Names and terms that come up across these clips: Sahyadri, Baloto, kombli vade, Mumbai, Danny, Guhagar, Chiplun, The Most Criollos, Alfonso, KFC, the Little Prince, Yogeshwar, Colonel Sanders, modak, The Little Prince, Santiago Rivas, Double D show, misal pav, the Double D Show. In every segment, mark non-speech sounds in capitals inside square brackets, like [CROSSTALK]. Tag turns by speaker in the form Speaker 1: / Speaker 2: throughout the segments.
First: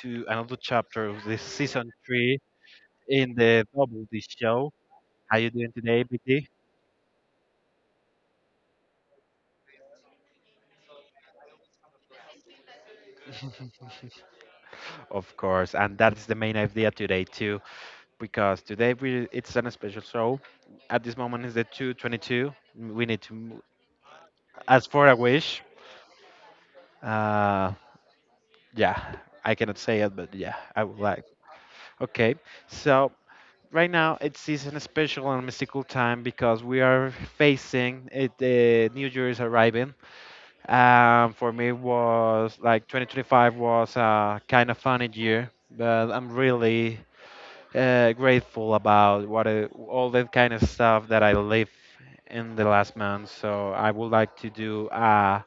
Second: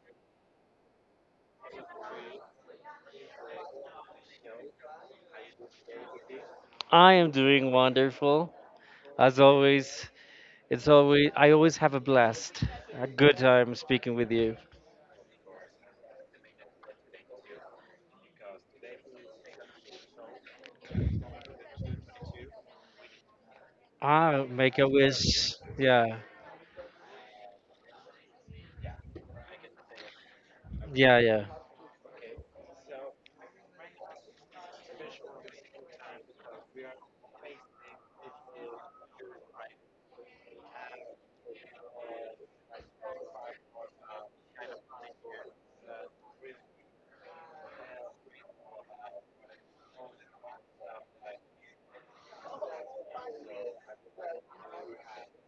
Speaker 1: to another chapter of this season three in the Double D show. How you doing today, BT?
Speaker 2: I am doing wonderful. As always, it's always I always have a blast, a good time speaking with you.
Speaker 1: Of course, and that is the main idea today too, because today we it's an special show. At this moment is the 222. We need to
Speaker 2: Ah, make a
Speaker 1: ask for a
Speaker 2: wish.
Speaker 1: wish.
Speaker 2: Yeah,
Speaker 1: Uh, yeah, I cannot say it, but yeah, I would
Speaker 2: yeah,
Speaker 1: like.
Speaker 2: yeah.
Speaker 1: Okay, so right now it's season special and mystical time because we are facing it, the New Year is arriving. For me, was like 2025 was a kind of funny year, but I'm really grateful about what all that kind of stuff that I live in the last month. So I would like to do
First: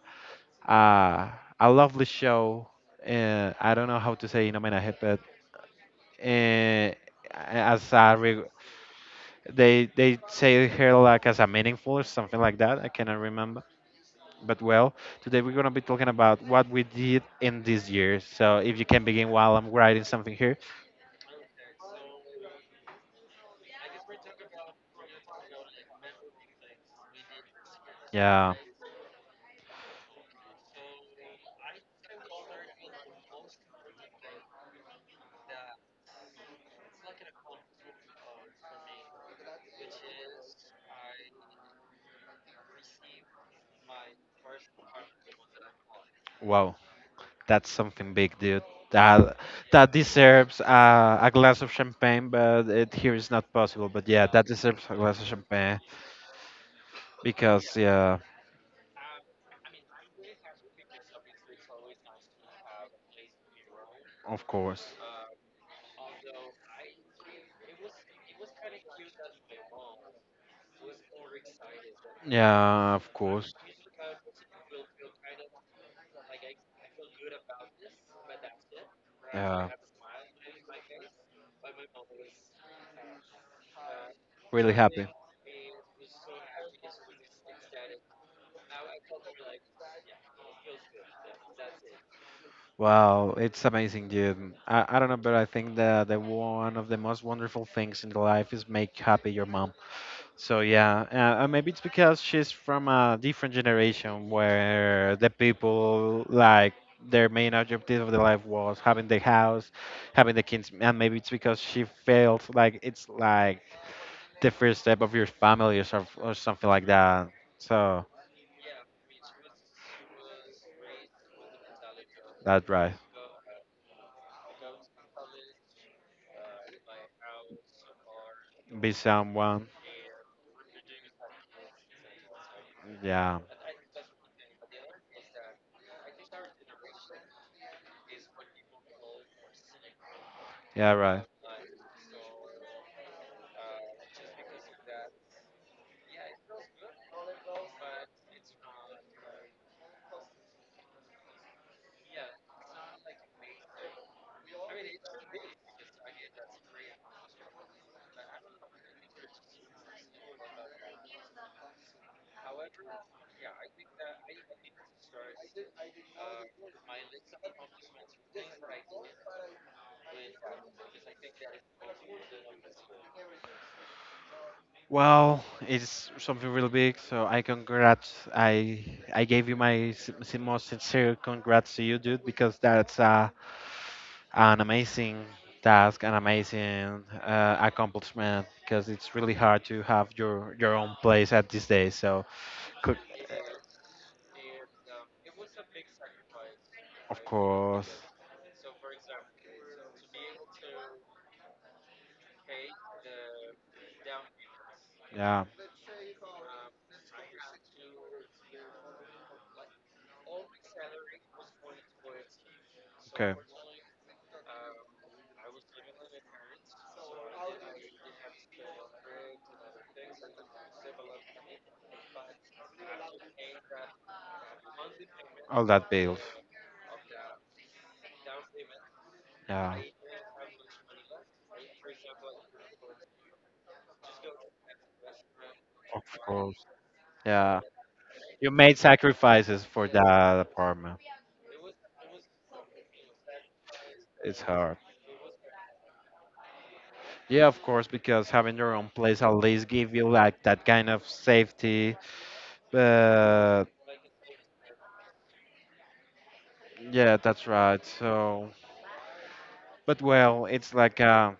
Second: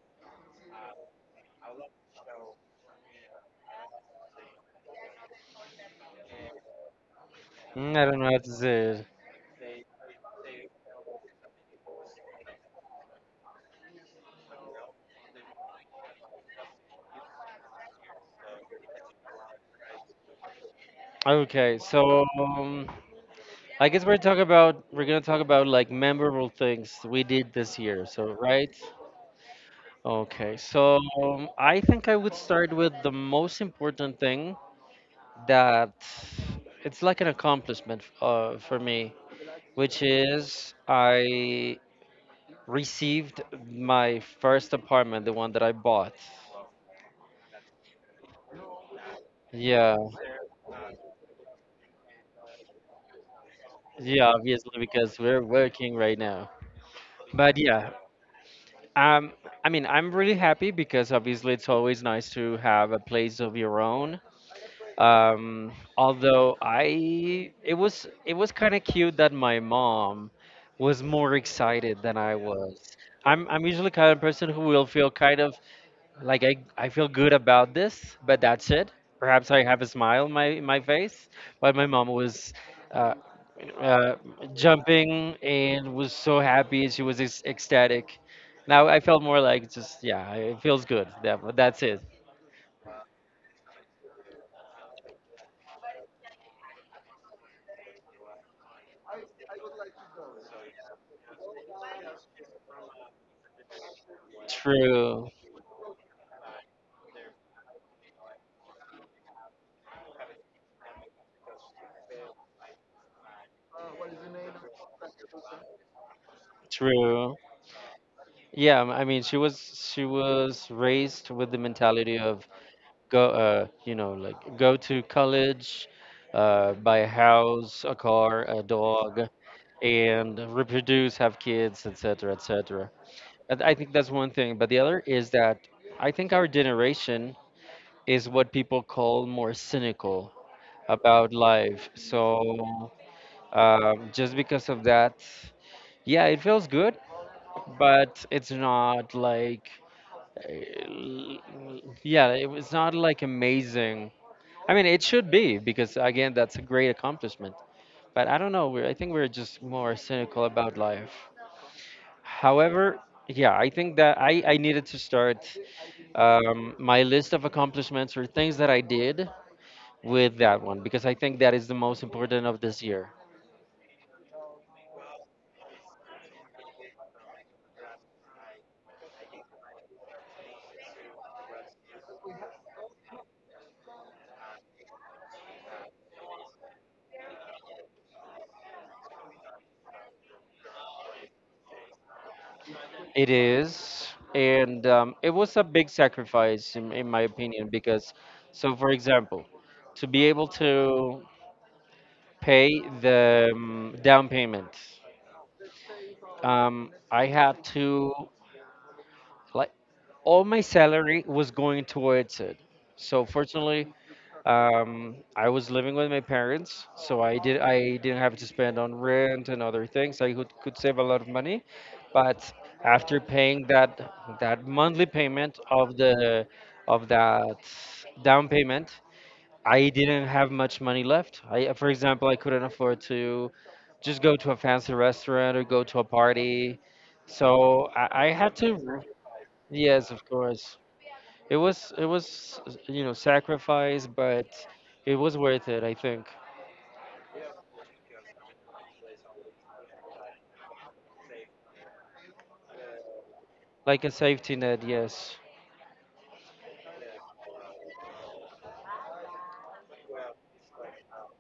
Speaker 1: a, a lovely show. I don't know how to say in homenaje, but uh, as
Speaker 2: Mm, I
Speaker 1: a
Speaker 2: don't know how to say it.
Speaker 1: they say here like as a meaningful or something like that. I cannot remember. But well, today we're going to be talking about what we did in this year. So if you can begin while I'm writing something here.
Speaker 2: Okay, so I guess we're gonna talk about like memorable things we did this year. So
Speaker 1: Yeah,
Speaker 2: right? Okay, so I think I would start with the most important thing that it's like an accomplishment for me, which is I received my first apartment, the one that I bought.
Speaker 1: wow, that's something big, dude. That that
Speaker 2: Yeah,
Speaker 1: deserves a glass of champagne, but it here is not possible. But
Speaker 2: yeah,
Speaker 1: yeah, that
Speaker 2: obviously
Speaker 1: deserves a
Speaker 2: because
Speaker 1: glass of
Speaker 2: we're
Speaker 1: champagne
Speaker 2: working right now. But
Speaker 1: because
Speaker 2: yeah,
Speaker 1: yeah,
Speaker 2: um, I mean, I'm really happy because obviously it's always nice to have a place of your own.
Speaker 1: of course.
Speaker 2: Um, it was kind of cute that my mom was more excited than I
Speaker 1: Yeah,
Speaker 2: was.
Speaker 1: of
Speaker 2: I'm
Speaker 1: course.
Speaker 2: I'm usually kind of person who will feel kind of like I feel good about this, but that's it. Perhaps I
Speaker 1: Yeah,
Speaker 2: have a smile in my face, but my mom was uh, uh,
Speaker 1: really happy.
Speaker 2: jumping and was so happy. She was ecstatic. Now I felt more like just yeah, it feels good. That's it.
Speaker 1: Wow, it's amazing, dude. I don't know, but I think that the one of the most wonderful things in life is make happy your mom. So yeah, maybe it's because she's from a different generation where the
Speaker 2: True,
Speaker 1: people like their main objective of their life was having the house, having the kids, and maybe it's because she felt like it's like the first step of your family or or something like that.
Speaker 2: true.
Speaker 1: So
Speaker 2: Yeah, I mean she was raised with the mentality of
Speaker 1: that's right.
Speaker 2: go you know like go to college, buy a house, a car, a
Speaker 1: Be
Speaker 2: dog
Speaker 1: someone.
Speaker 2: and reproduce, have kids, etc., etc.
Speaker 1: Yeah,
Speaker 2: And I think that's one thing. But the other is that I think our generation is what people call more cynical
Speaker 1: yeah, right.
Speaker 2: about life. So just because of that, yeah, it feels good, but it's not like, eh, yeah, it was not like amazing. I mean, it should be because again, that's a great accomplishment. But I don't know. I think we're just more cynical about life. However, yeah, I think that I needed to start my list of accomplishments or things that I did with that one because I think that is the most important of this year.
Speaker 1: Well, it's something real big, so I congrats. I gave you my most sincere congrats to you, dude, because that's a an amazing task, an amazing accomplishment because it's really hard to have your own place at this day. So, could,
Speaker 2: It is, and it was a big sacrifice in my
Speaker 1: of
Speaker 2: opinion,
Speaker 1: course,
Speaker 2: because, so for example, to be able to pay the down payment,
Speaker 1: yeah,
Speaker 2: I had to, like, all my salary was going towards it. So
Speaker 1: okay,
Speaker 2: fortunately, I was living with my parents, so I didn't have to spend on rent and other things. Could save a lot of money, but after paying that monthly payment
Speaker 1: all that
Speaker 2: of
Speaker 1: bills,
Speaker 2: the of that down payment,
Speaker 1: yeah,
Speaker 2: I didn't have much money left. For example, I couldn't afford to just go to a fancy restaurant or go to
Speaker 1: of
Speaker 2: a
Speaker 1: course,
Speaker 2: party,
Speaker 1: yeah.
Speaker 2: so I
Speaker 1: You
Speaker 2: had
Speaker 1: made
Speaker 2: to.
Speaker 1: sacrifices for
Speaker 2: Yes, of
Speaker 1: that
Speaker 2: course.
Speaker 1: apartment.
Speaker 2: It was you know sacrifice,
Speaker 1: It's
Speaker 2: but
Speaker 1: hard.
Speaker 2: it was worth it, I think.
Speaker 1: Yeah, of course, because having your own place at least give you like that kind of safety. But
Speaker 2: Like a safety net, yes.
Speaker 1: yeah, that's right. So but well, it's like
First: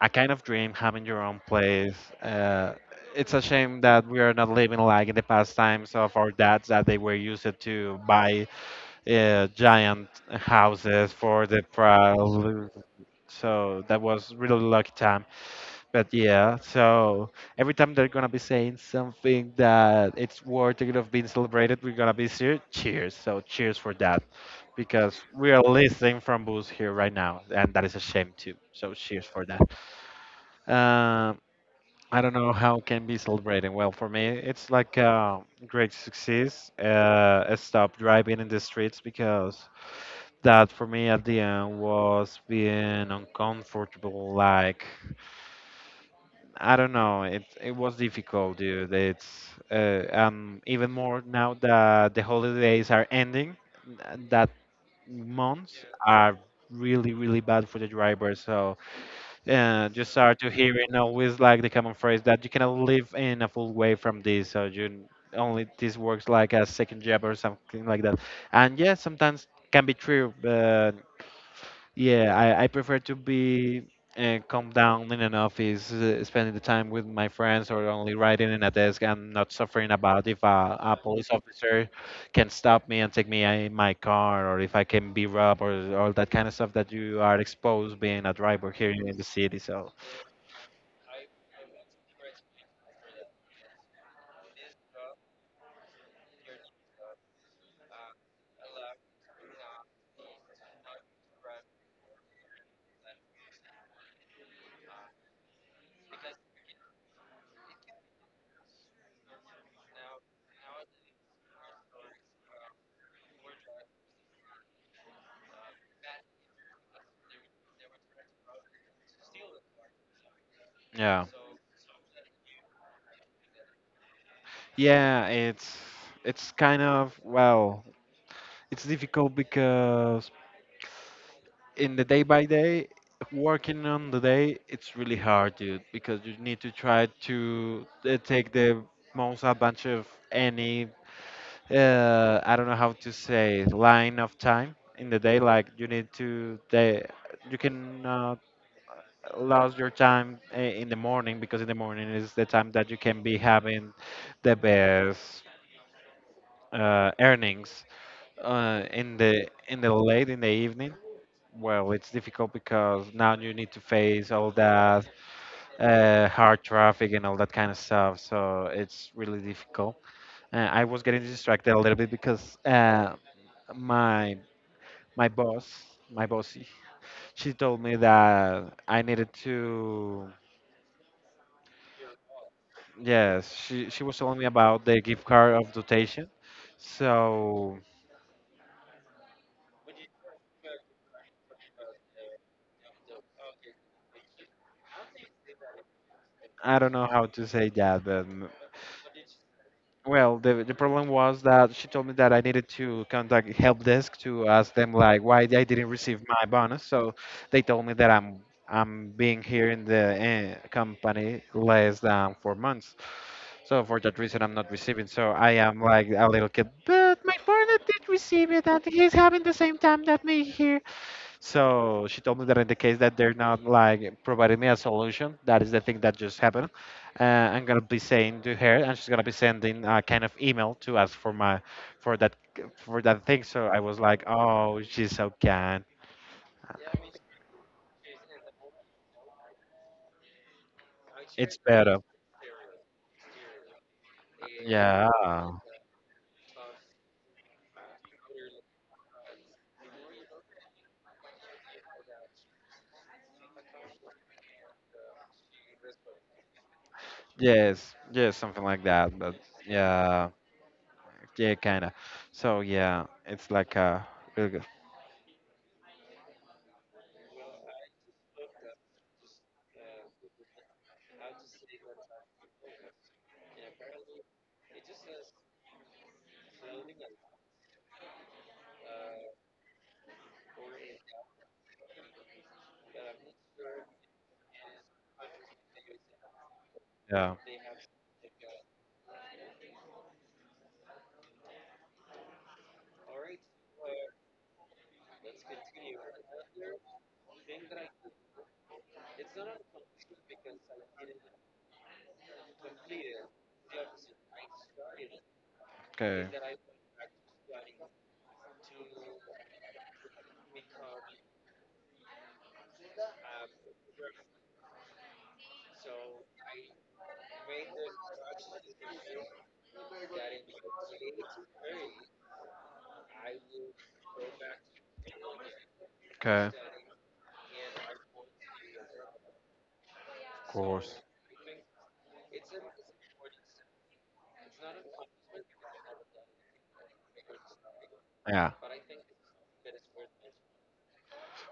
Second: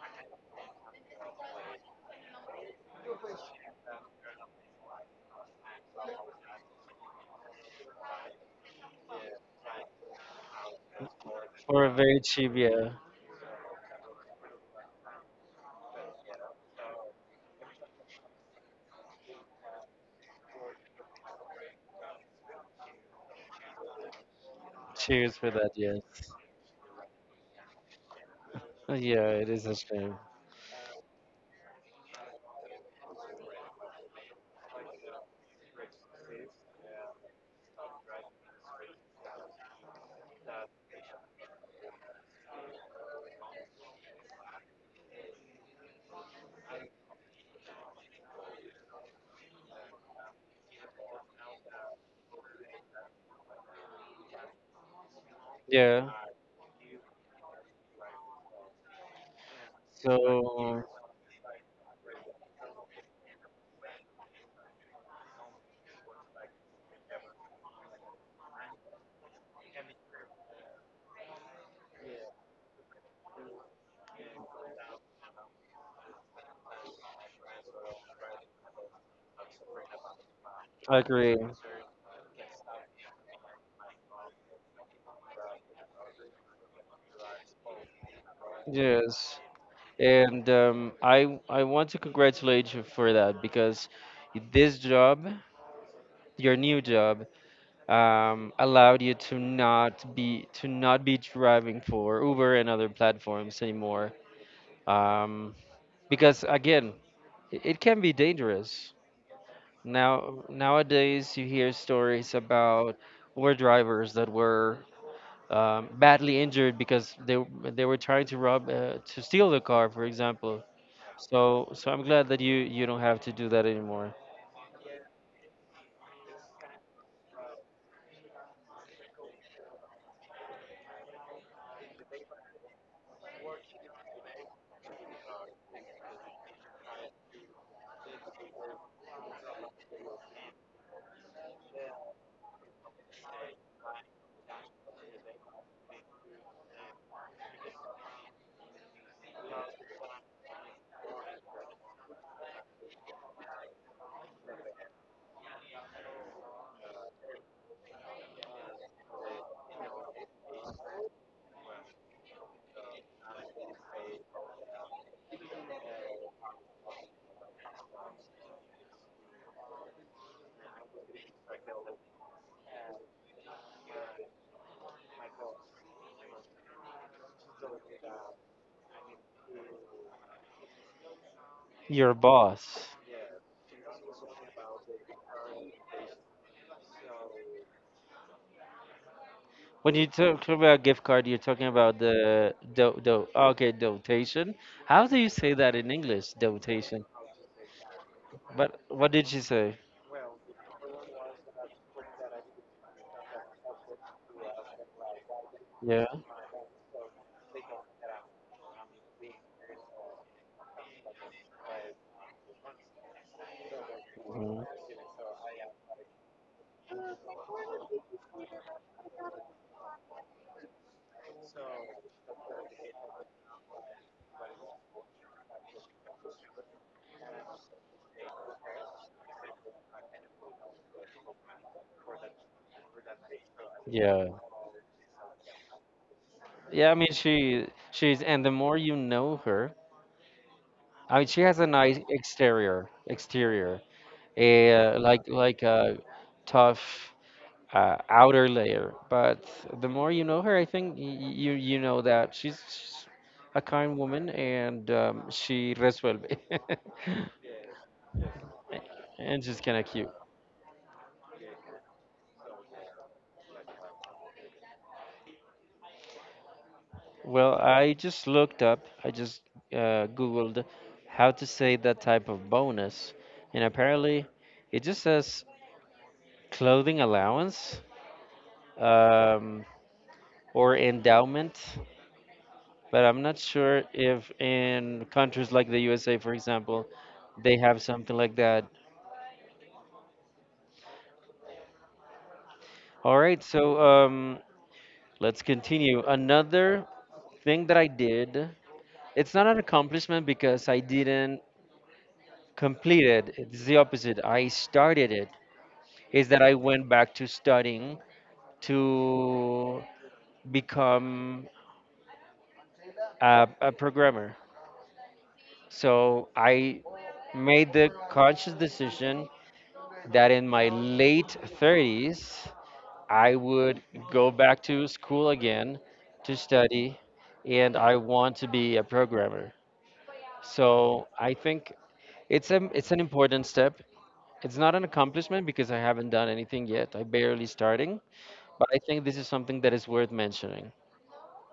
Speaker 1: a kind of dream having your own place. Uh, it's a shame that we are not living like in the past times of our dads that they were used to buy giant houses for the
Speaker 2: For a
Speaker 1: price.
Speaker 2: very cheap, yeah.
Speaker 1: So that was really lucky time. But yeah, so every time they're gonna be saying something that it's worthy of being celebrated, we're gonna be here. Cheers! So cheers for that, because
Speaker 2: Cheers
Speaker 1: we
Speaker 2: for
Speaker 1: are
Speaker 2: that, yes.
Speaker 1: listening from booze here right now, and that is a shame too. So cheers
Speaker 2: Yeah,
Speaker 1: for
Speaker 2: it
Speaker 1: that.
Speaker 2: is a shame.
Speaker 1: Um, I don't know how can be celebrating. Well, for me, it's like a great success. I stopped driving in the streets because that for me at the end was being uncomfortable, like. I don't know. It was difficult, dude. It's even more now that the holidays are ending. That months
Speaker 2: Yeah.
Speaker 1: are really really bad for the drivers. So just start to
Speaker 2: So
Speaker 1: hearing always like the common phrase that you cannot live in a full way from this. So you only this works like a second job or something like that. And yes, sometimes can be true. But yeah, I prefer to be calm down in an office, spending the time with my friends, or only writing in a desk and not suffering about if a
Speaker 2: I
Speaker 1: police
Speaker 2: agree.
Speaker 1: officer can stop me and take me in my car, or if I can be robbed, or all that kind of stuff that you are exposed being a driver here in the
Speaker 2: Yes,
Speaker 1: city. So,
Speaker 2: and I want to congratulate you for that because this job, your new job, allowed you to not be driving for Uber and other platforms anymore. Um, because again, it can be dangerous now, nowadays you hear stories about Uber drivers that were badly injured because they were trying to rob, to steal the car, for example.
Speaker 1: yeah.
Speaker 2: So so I'm glad that you don't have to do that anymore.
Speaker 1: Yeah, it's kind of well, it's difficult because in the day by day, working on the day, it's really hard, dude, because you need to try to take the most advantage of any, I don't know how to say, line of time in the day. Like you need to, they, you cannot lose your time in the morning because in the morning is the time that you can be having the best earnings in the late in the evening. Well, it's difficult because now you need to face all that hard traffic and all that kind of stuff. So it's really difficult. I was getting distracted a little bit because my my boss, my bossy, she told me that I needed to.
Speaker 2: Your boss.
Speaker 1: Yes, she was telling me about the gift card of dotation. So
Speaker 2: When you talk about gift card, you're talking about the do, do okay, dotation. How do you say that in English,
Speaker 1: I don't
Speaker 2: dotation?
Speaker 1: know how to say that, but
Speaker 2: But what did she say?
Speaker 1: well, the problem was that she told me that I needed to contact help desk to ask them like why I didn't
Speaker 2: Yeah.
Speaker 1: receive my bonus. So they told me that I'm being here in the company less than 4 months. So for that reason, I'm
Speaker 2: Mhm,
Speaker 1: not receiving. So I am like a little kid. But my partner did receive it, and he's having the same time that me here. So she told me that in the case that they're not like providing me a solution, that is the thing that just happened. I'm gonna be saying to her, and she's gonna be sending a kind of email to us for my for that for that thing. So I was like,
Speaker 2: yeah.
Speaker 1: oh, she's so kind.
Speaker 2: Yeah, I mean she's and the more you know her, I mean she
Speaker 1: It's
Speaker 2: has a
Speaker 1: better.
Speaker 2: nice exterior,
Speaker 1: Yeah.
Speaker 2: like a tough outer layer. But the more you know her, I think you you know that she's a kind woman, and she resuelve, [LAUGHS]
Speaker 1: Yes. Yes. Something like that. But
Speaker 2: and she's kind of cute.
Speaker 1: yeah. Yeah. Kinda. So yeah, it's like a really good.
Speaker 2: Well, I just looked up, I just googled how to say that type of bonus, and apparently. It just says clothing allowance, um, or endowment, but I'm not sure if in countries like the USA, for example,
Speaker 1: Yeah.
Speaker 2: they have something like that. All right, so let's continue. Another thing that I did, it's not an accomplishment because I didn't complete it, it's the opposite. I started it,
Speaker 1: Okay.
Speaker 2: is that I went back to studying to become a programmer. So I made the conscious decision that in my late thirties, I would go back to school again to
Speaker 1: Okay.
Speaker 2: study, and I want to be a programmer.
Speaker 1: Of course.
Speaker 2: So I think it's an important step. It's not an accomplishment because I haven't done anything yet. I barely starting,
Speaker 1: Yeah.
Speaker 2: but I think this is something that is worth mentioning.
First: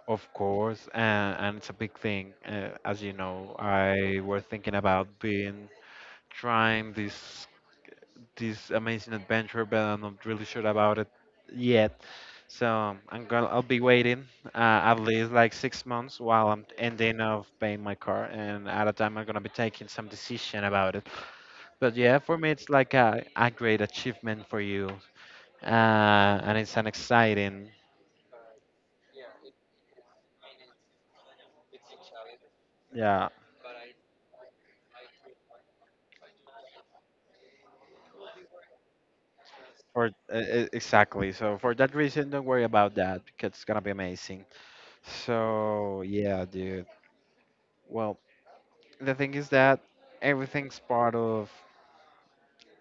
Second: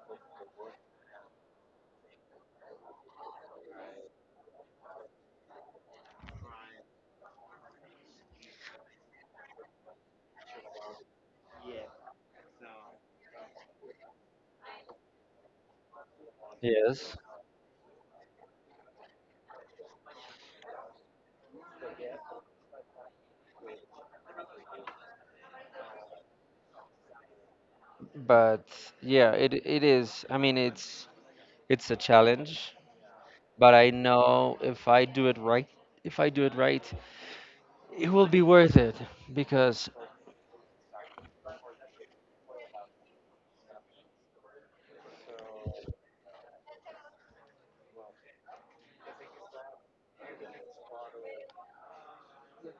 Speaker 1: Of course, and it's a big thing. As you know, I was thinking about being trying this amazing adventure, but I'm not really sure about it yet. So I'll be waiting at least like 6 months while I'm
Speaker 2: Yes,
Speaker 1: ending of paying my car, and at a time I'm gonna be taking some decision about it. But yeah, for me it's like a great achievement for you, and it's an exciting
Speaker 2: but yeah, it is. I mean, it's a challenge.
Speaker 1: yeah.
Speaker 2: But I know if I do it right, if I do it right, it will be worth it because
Speaker 1: For exactly. So for that reason, don't worry about that because it's gonna be amazing. So yeah, dude. Well, the thing is that everything's part of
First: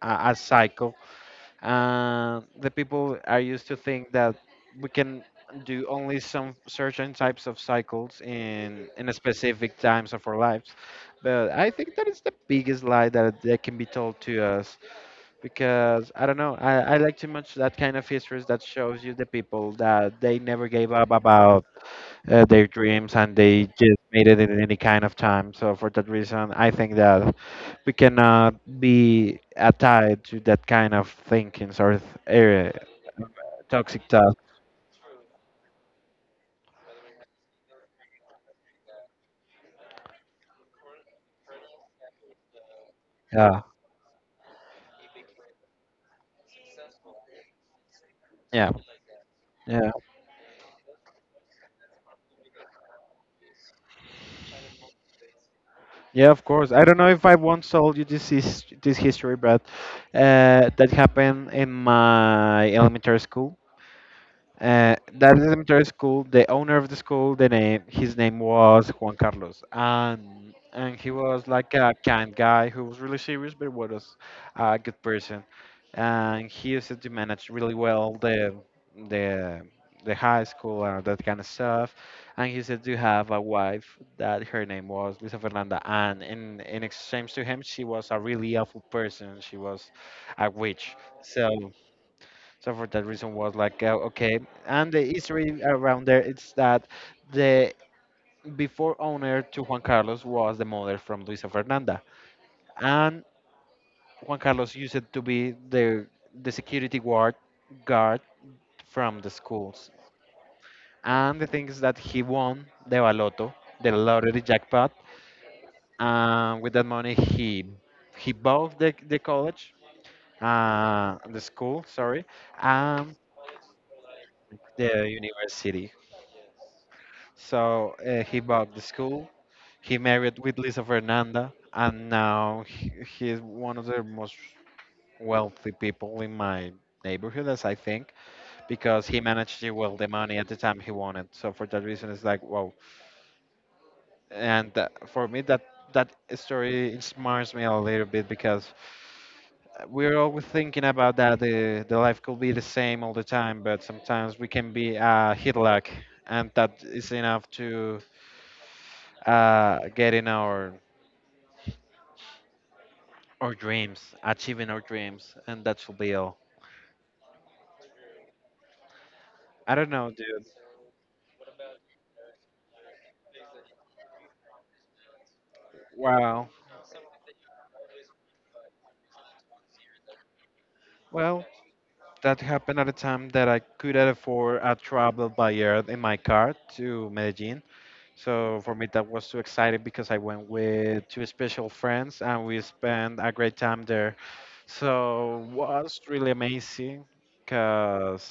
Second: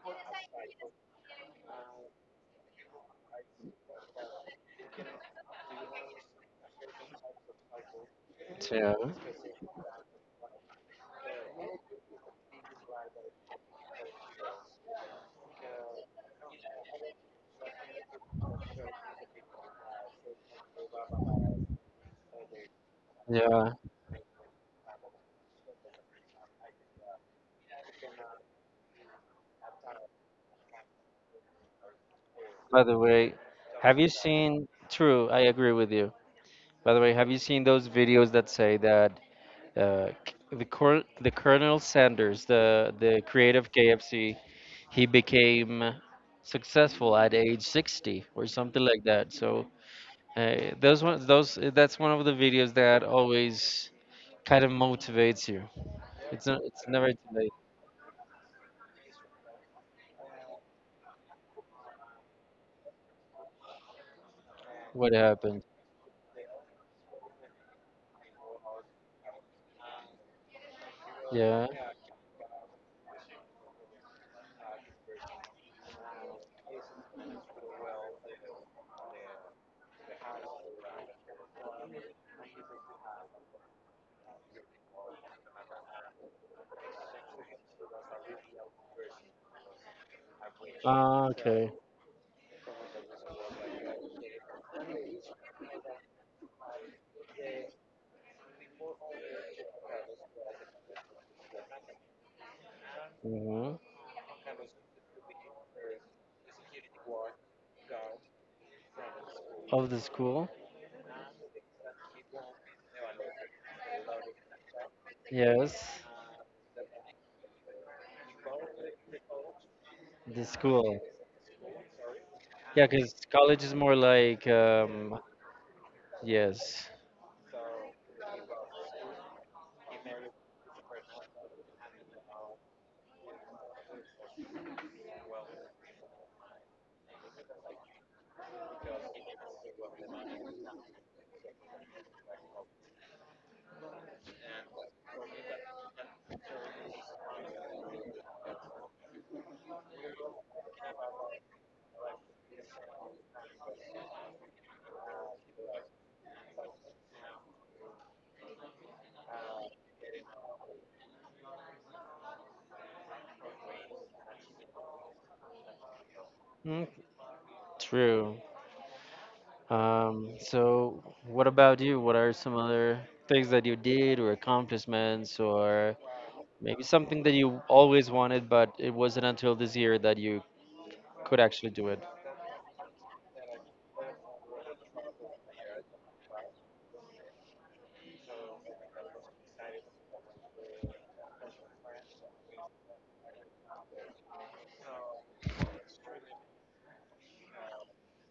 Speaker 1: a cycle, and the people are used to think that we can do only some certain types of cycles in
Speaker 2: yeah,
Speaker 1: a specific times of our lives. But I think that is the biggest lie that can be told to us because I don't know. I like too much that kind of histories that shows you the people that they never gave up about their dreams and they
Speaker 2: yeah.
Speaker 1: just made it in any kind of time. So for that reason, I think that we cannot be tied to that kind of thinkings or area,
Speaker 2: By the
Speaker 1: uh,
Speaker 2: way, have
Speaker 1: toxic
Speaker 2: you
Speaker 1: talk.
Speaker 2: seen? True, I agree with you. By the way, have you seen those videos that say that the Colonel Sanders, the
Speaker 1: Yeah,
Speaker 2: creative KFC, he became successful at age 60 or
Speaker 1: yeah.
Speaker 2: something like that. So
Speaker 1: Yeah,
Speaker 2: those ones, those that's one of the videos that always kind of motivates you.
Speaker 1: yeah, of
Speaker 2: It's not,
Speaker 1: course. I
Speaker 2: it's
Speaker 1: don't know
Speaker 2: never
Speaker 1: if
Speaker 2: too
Speaker 1: I
Speaker 2: late.
Speaker 1: once told you this history, but that happened in my elementary school.
Speaker 2: What
Speaker 1: That is the
Speaker 2: happened?
Speaker 1: military school. The owner of the school, the name, his name was Juan Carlos, and he was
Speaker 2: Yeah.
Speaker 1: like a kind guy who was really serious, but was a good person. And he used to manage really well the the high school and that kind of stuff. And he used to have a wife that her name was Lisa Fernanda, and in exchange to him, she was a really awful person. She was a witch.
Speaker 2: Ah,
Speaker 1: So.
Speaker 2: okay.
Speaker 1: So for that reason was like okay, and the history around there it's that the before owner to Juan Carlos was the mother from Luisa Fernanda, and
Speaker 2: Hmm.
Speaker 1: Juan Carlos used it to be the security guard guard from the schools.
Speaker 2: Of the school?
Speaker 1: And the thing is that he won the Baloto, the lottery jackpot,
Speaker 2: Yes,
Speaker 1: and with that money he bought the college,
Speaker 2: the school.
Speaker 1: the school, sorry,
Speaker 2: Yeah,
Speaker 1: and
Speaker 2: because college is more like,
Speaker 1: the university.
Speaker 2: yes.
Speaker 1: So he bought the school. He married with Lisa Fernanda, and now he is one of the most wealthy people in my neighborhood, as I think, because he managed to will the money at the time he wanted. So for that reason, it's like, wow, and that, for me that story inspires me a little bit because we're always thinking about that the life could be the same all the time but sometimes we can be hit luck and that is enough to get in our dreams achieving our dreams and that should be all.
Speaker 2: Mm, true.
Speaker 1: I don't know, dude.
Speaker 2: So, what about you? What are some other things that you did or accomplishments or
Speaker 1: Wow.
Speaker 2: maybe something that you always wanted, but it wasn't until this year that you could
Speaker 1: Well,
Speaker 2: actually do it?
Speaker 1: that happened at a time that I couldn't afford a travel by air in my car to Medellin. So for me, that was too exciting because I went with two special friends and we spent a great time there. So was really amazing because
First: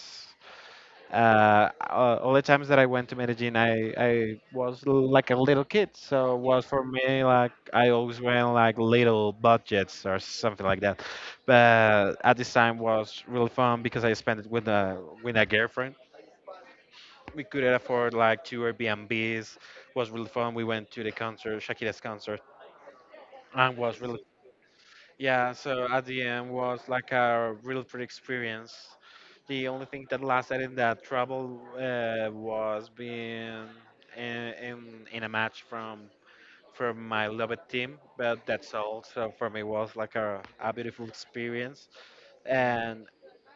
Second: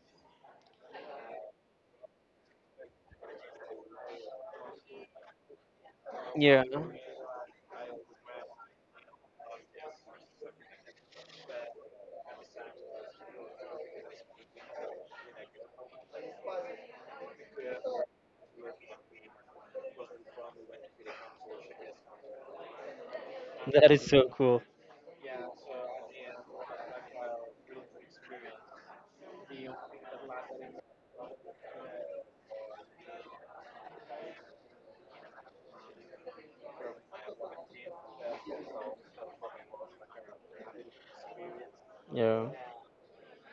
Speaker 1: all the times that I went to Medellin, I was like a little kid. So it was
Speaker 2: Yeah,
Speaker 1: for me like I always went like little budgets or something like that. But at this time was really fun because I spent it with a girlfriend we could afford like two Airbnbs. Was really fun. We went to the concert, Shakira's concert, and
Speaker 2: that
Speaker 1: was
Speaker 2: is
Speaker 1: really
Speaker 2: so cool.
Speaker 1: yeah. So at the end was like a real pretty experience. The only thing that lasted in that trouble was being in a match from my loved team, but that's all. So for me was like a beautiful experience,
Speaker 2: Yeah.
Speaker 1: and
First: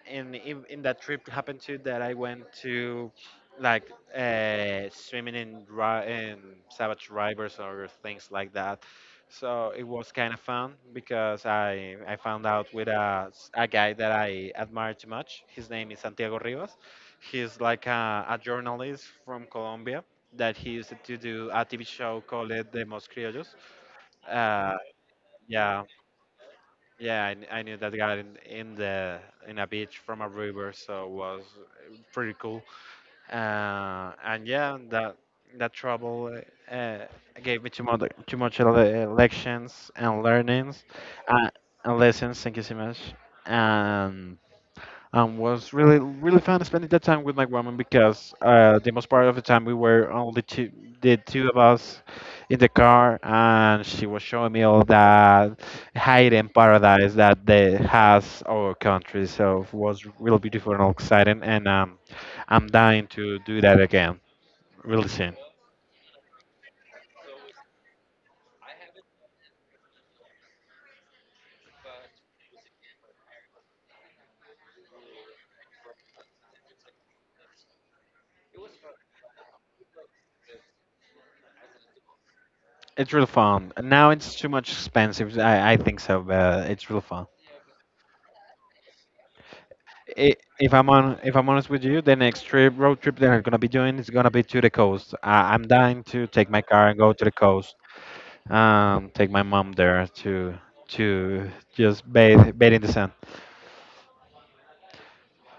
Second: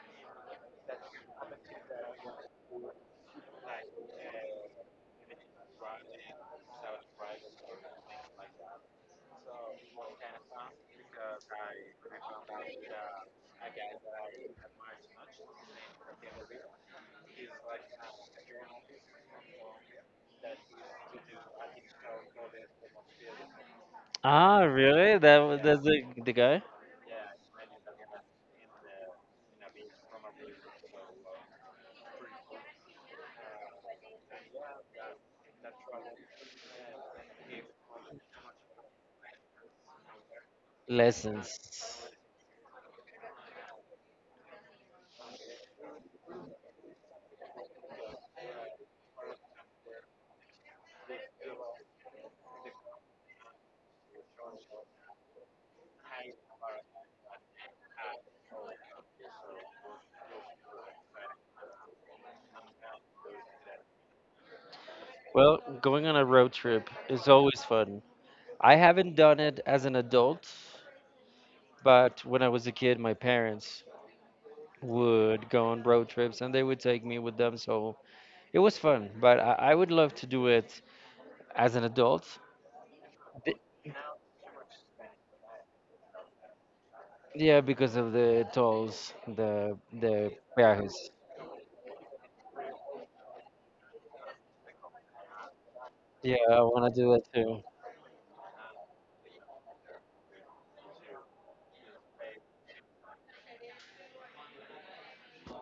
Speaker 1: and in that trip happened to that I went to like swimming in, in savage rivers or things like that. So it was kind of fun because I found out with a, a guy that I admire too much. His name is Santiago Rivas. He's like a journalist from Colombia that he used to do a TV show called "The Most Criollos.
Speaker 2: Ah,
Speaker 1: Uh,
Speaker 2: really? That was that's
Speaker 1: yeah,
Speaker 2: the guy?
Speaker 1: yeah, I knew that guy in the in a beach from a river, so it was pretty cool. And yeah, that that trouble uh, uh, gave me too much lections and learnings uh, and
Speaker 2: Lessons.
Speaker 1: lessons. Thank you so much. And and was really really fun spending that time with my woman because the most part of the time we were only two the two of us in the car, and she was showing me all that hidden paradise that they has our country. So it was really beautiful and exciting, and I'm dying to do that again really soon.
Speaker 2: Well, going on a road trip is always fun. I haven't done it as an adult, but when I was a kid, my parents would go on road trips and they would take me with them, so it was fun. But I would love to do it as an adult.
Speaker 1: It's really fun. Now it's too much expensive. I think so, but it's real fun.
Speaker 2: Yeah, because of the tolls, the
Speaker 1: If I'm
Speaker 2: peajes.
Speaker 1: on, if I'm honest with you, the next trip, road trip that I'm gonna be doing is gonna be to the coast. I'm dying to
Speaker 2: Yeah,
Speaker 1: take
Speaker 2: I
Speaker 1: my car
Speaker 2: want
Speaker 1: and
Speaker 2: to
Speaker 1: go
Speaker 2: do that
Speaker 1: to the
Speaker 2: too.
Speaker 1: coast. Take my mom there to just bathe in the sand.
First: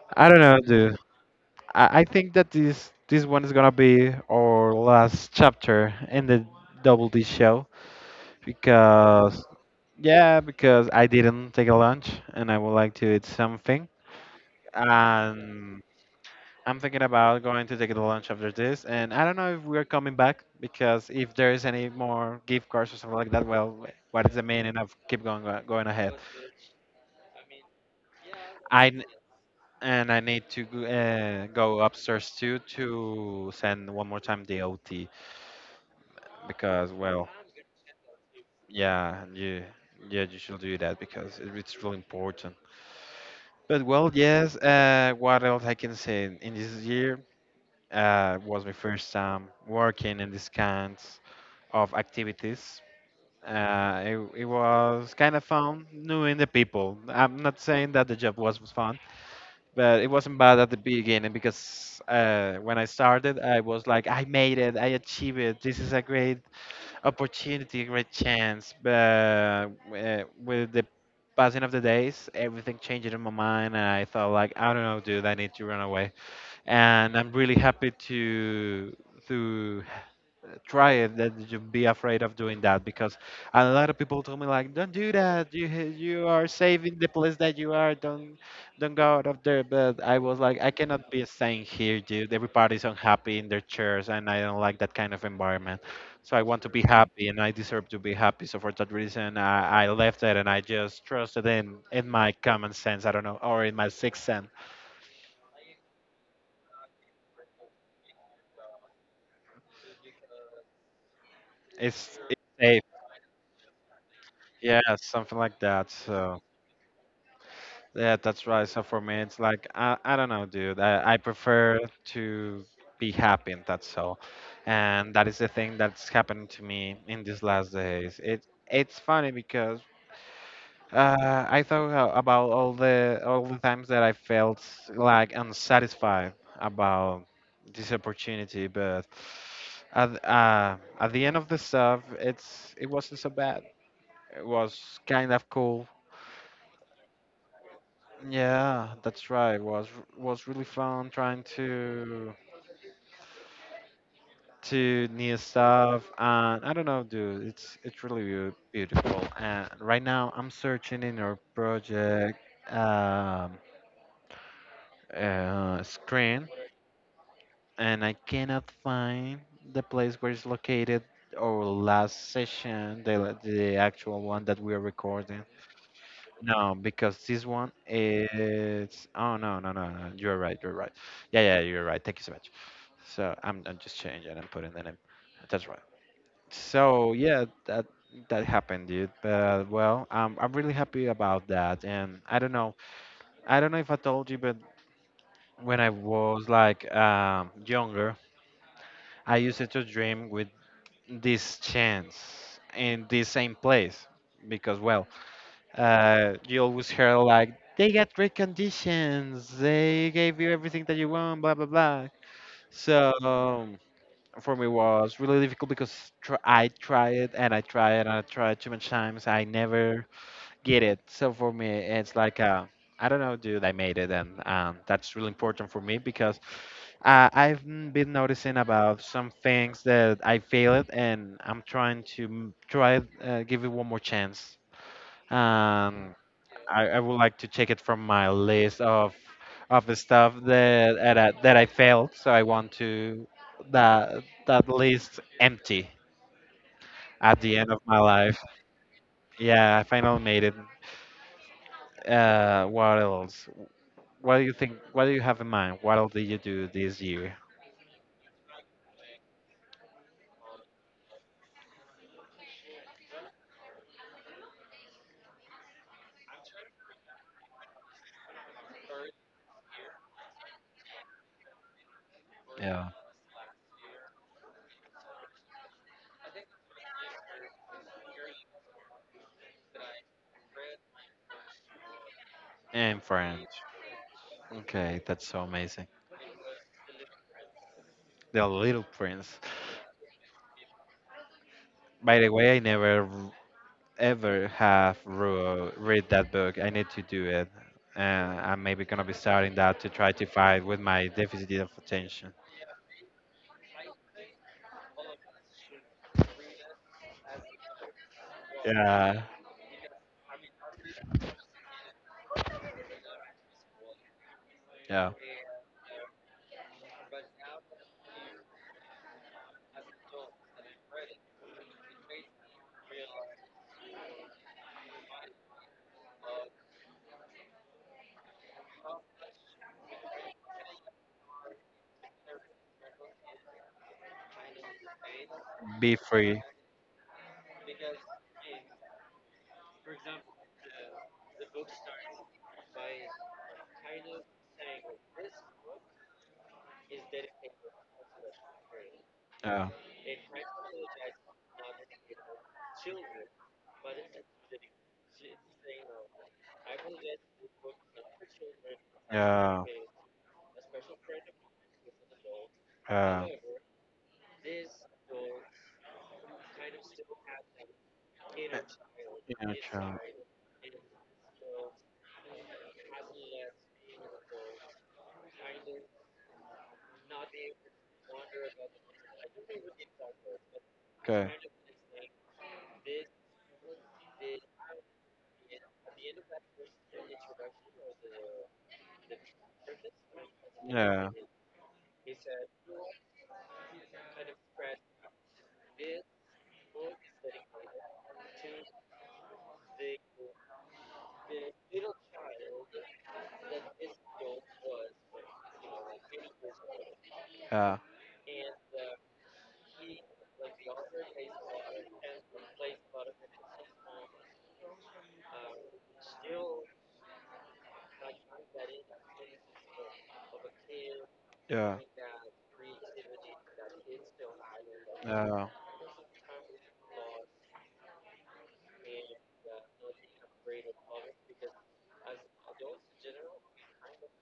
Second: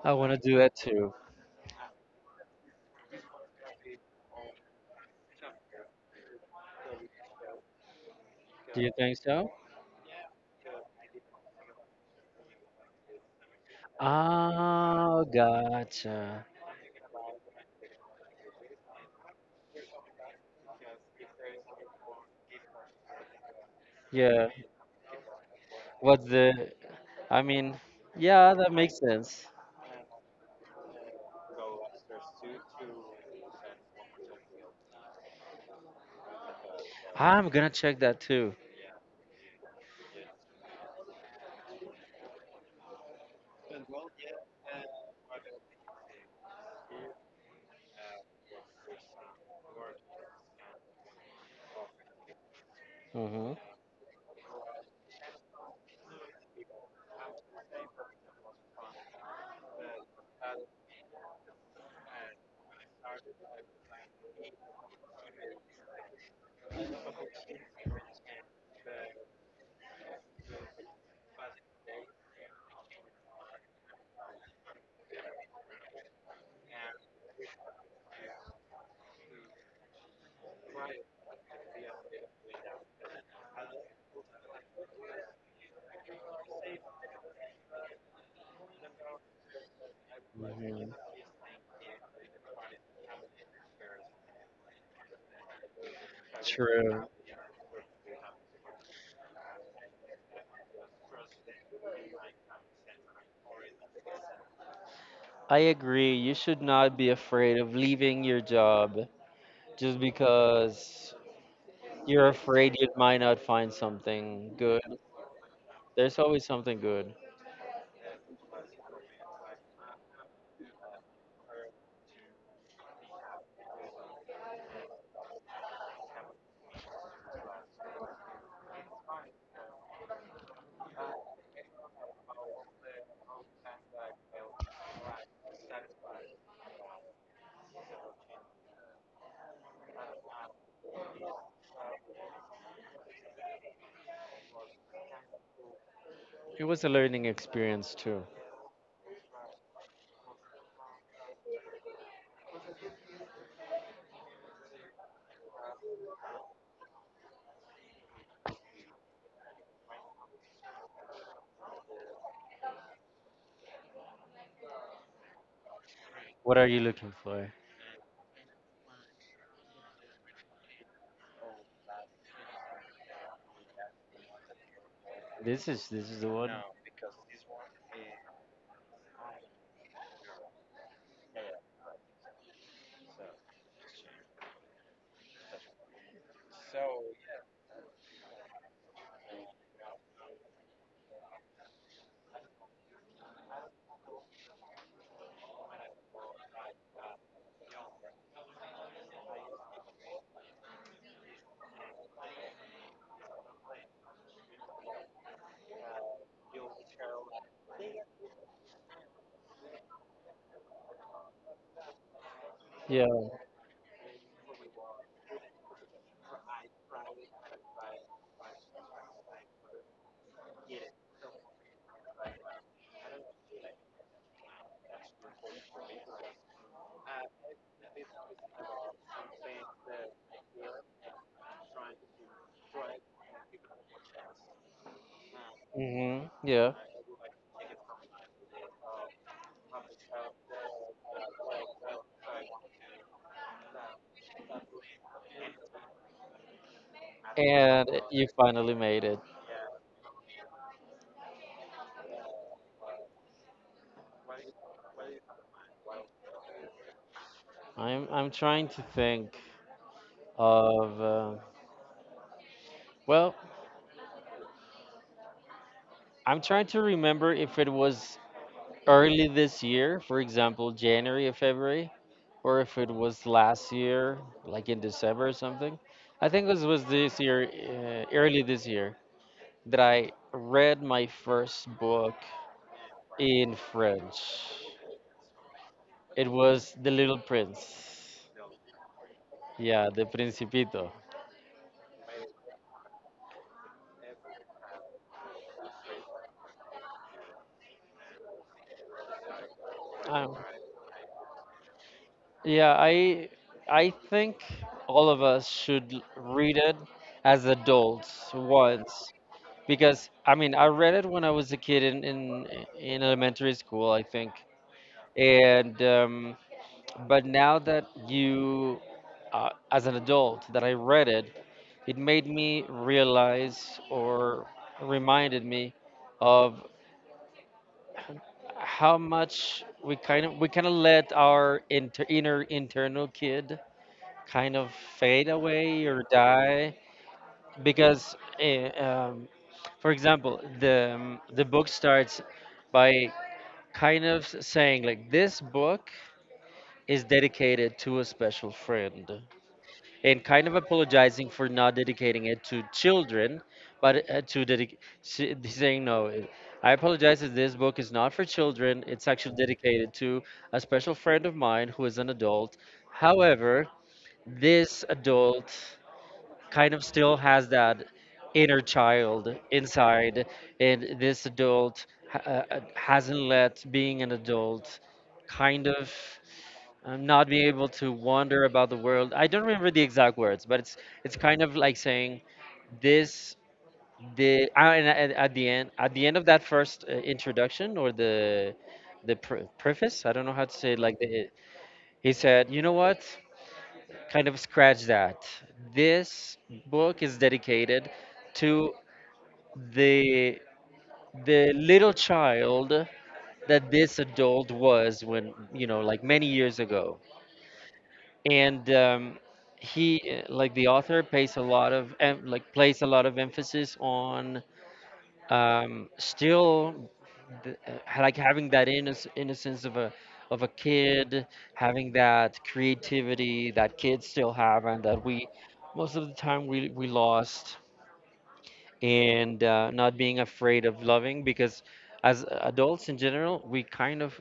Speaker 2: I
Speaker 1: I
Speaker 2: want
Speaker 1: don't
Speaker 2: to do
Speaker 1: know,
Speaker 2: that
Speaker 1: dude.
Speaker 2: too.
Speaker 1: I think that this one is gonna be our last chapter in the Double D show
Speaker 2: Do you think
Speaker 1: because
Speaker 2: so?
Speaker 1: yeah, because I didn't take a lunch and I would like to eat something,
Speaker 2: Ah,
Speaker 1: and
Speaker 2: gotcha.
Speaker 1: I'm thinking about going to take the lunch after this, and I don't know if we're coming back because if there is any more gift cards or something like that, well, what is the
Speaker 2: Yeah.
Speaker 1: meaning of keep going going ahead?
Speaker 2: What's the? I mean, yeah, that
Speaker 1: I
Speaker 2: makes
Speaker 1: n-
Speaker 2: sense.
Speaker 1: and I need to go upstairs too to send one more time the OT because well,
Speaker 2: I'm gonna check that too.
Speaker 1: yeah, you yeah you should do that because it's really important. But well, yes, what else I can say in this year? Was my first time working in this kind of activities.
Speaker 2: Hmm.
Speaker 1: It was kind of fun knowing the people. I'm not saying that the job was fun, but it wasn't bad at the beginning because when I started, I was like, I made it, I achieved it. This is a great opportunity, a great chance. But with the passing of the days, everything changed in my mind, and I thought like, I don't know, dude, I need to run away. And I'm really happy to try it that you be afraid of doing that because a lot of people told me like don't do that, you you are saving the place that you are, don't go out of there. But I was like I
Speaker 2: Hmm.
Speaker 1: cannot be staying here, dude, everybody's unhappy in their chairs and I don't like that kind of environment. So I want to be
Speaker 2: True.
Speaker 1: happy and I deserve to be happy, so for that reason I left it and I just trusted in my common sense, I don't know, or in my sixth sense.
Speaker 2: I agree. You should not be afraid of leaving your job just because
Speaker 1: it's,
Speaker 2: you're
Speaker 1: it's
Speaker 2: afraid
Speaker 1: safe.
Speaker 2: you might not find something
Speaker 1: Yeah,
Speaker 2: good.
Speaker 1: something like that,
Speaker 2: There's
Speaker 1: so
Speaker 2: always something good.
Speaker 1: yeah, that's right. So for me, it's like I don't know, dude. I prefer to be happy, and that's all. And that is the thing that's happened to me in these last days. It it's funny because I thought about all the times that I felt like unsatisfied about this opportunity, but at the end of the stuff, it's it wasn't so bad. It was kind of cool.
Speaker 2: It was a learning experience too.
Speaker 1: Yeah, that's right. Was really fun trying to new stuff, and I don't know, dude. It's really beautiful. And right now, I'm searching in our project um, screen,
Speaker 2: What are you looking for?
Speaker 1: and I cannot find the place where it's located our last session, the the actual one that we are recording.
Speaker 2: This is the one.
Speaker 1: No, because this one is. Oh no, no, no, no. You're right. You're right. Yeah, yeah, you're right. Thank you so much. So I'm just changing and putting the name. That's right. So yeah, that that happened, dude. But well, I'm really happy about that. And I don't know if I told you, but when I was like younger, I used to dream with this chance in this same place because well, you always hear like they got great conditions, they gave you everything that you want, blah blah blah. So
Speaker 2: Yeah.
Speaker 1: for me was really difficult because I tried it and I tried too many times. I never get it. So for me, it's like I don't know, dude. I made it, and that's really important for me because I've been noticing about some things that I failed, and I'm trying to try it, give it one more chance. Um,
Speaker 2: Hmm. Yeah.
Speaker 1: I would like to check it from my list of the stuff that that I failed. So I want to that that list empty at the end of my
Speaker 2: And you
Speaker 1: life.
Speaker 2: finally made it.
Speaker 1: Yeah, I finally made it. What else? What do you think? What do you have in mind? What else did you do this year?
Speaker 2: I'm trying to think of well, I'm trying to remember if it was early this year, for example, January or February, or if
Speaker 1: Yeah,
Speaker 2: it was last year, like in December or something. I think it was this year, early this year, that I read my first book
Speaker 1: in French.
Speaker 2: in French.
Speaker 1: Okay, that's so amazing.
Speaker 2: It was The Little Prince.
Speaker 1: The Little Prince.
Speaker 2: Yeah, the Principito.
Speaker 1: By the way, I never ever have read that book. I need to do it. I'm maybe gonna be starting that to try to
Speaker 2: I,
Speaker 1: fight with my deficit of attention.
Speaker 2: Yeah, I think all of us should read it as adults once,
Speaker 1: Yeah,
Speaker 2: because I mean I read it when I was a kid in in elementary school I think.
Speaker 1: yeah.
Speaker 2: And but now that you, as an adult, that I read it, it made me realize or reminded me of how much we kind of let our inner internal kid kind of fade away
Speaker 1: Be
Speaker 2: or
Speaker 1: free.
Speaker 2: die because for example, the book starts by kind of saying like, this book is dedicated to a special friend,
Speaker 1: Yeah,
Speaker 2: and kind of apologizing for not dedicating it to children, but saying, no, I apologize that this book is not for children, it's actually
Speaker 1: yeah,
Speaker 2: dedicated to a special friend of mine who is an adult.
Speaker 1: yeah.
Speaker 2: However, this adult kind of still has that inner child
Speaker 1: Yeah, child.
Speaker 2: inside, and this adult hasn't let being an adult kind of not being able to wander about the world. I don't remember the exact words, but it's
Speaker 1: Okay.
Speaker 2: kind of like saying this the and at the end of that first introduction or the preface. I don't know how to say it, like
Speaker 1: Yeah,
Speaker 2: the he said, you know what? Kind of scratch that. This book is dedicated to the the little child that this adult was when like many years ago.
Speaker 1: yeah,
Speaker 2: And he like the author pays a lot of like plays a lot of emphasis on still like having that innocence of a kid,
Speaker 1: yeah,
Speaker 2: having that creativity that kids still have and that we,
Speaker 1: yeah,
Speaker 2: most of the time, we lost, and not being afraid of loving, because as adults in general we kind of,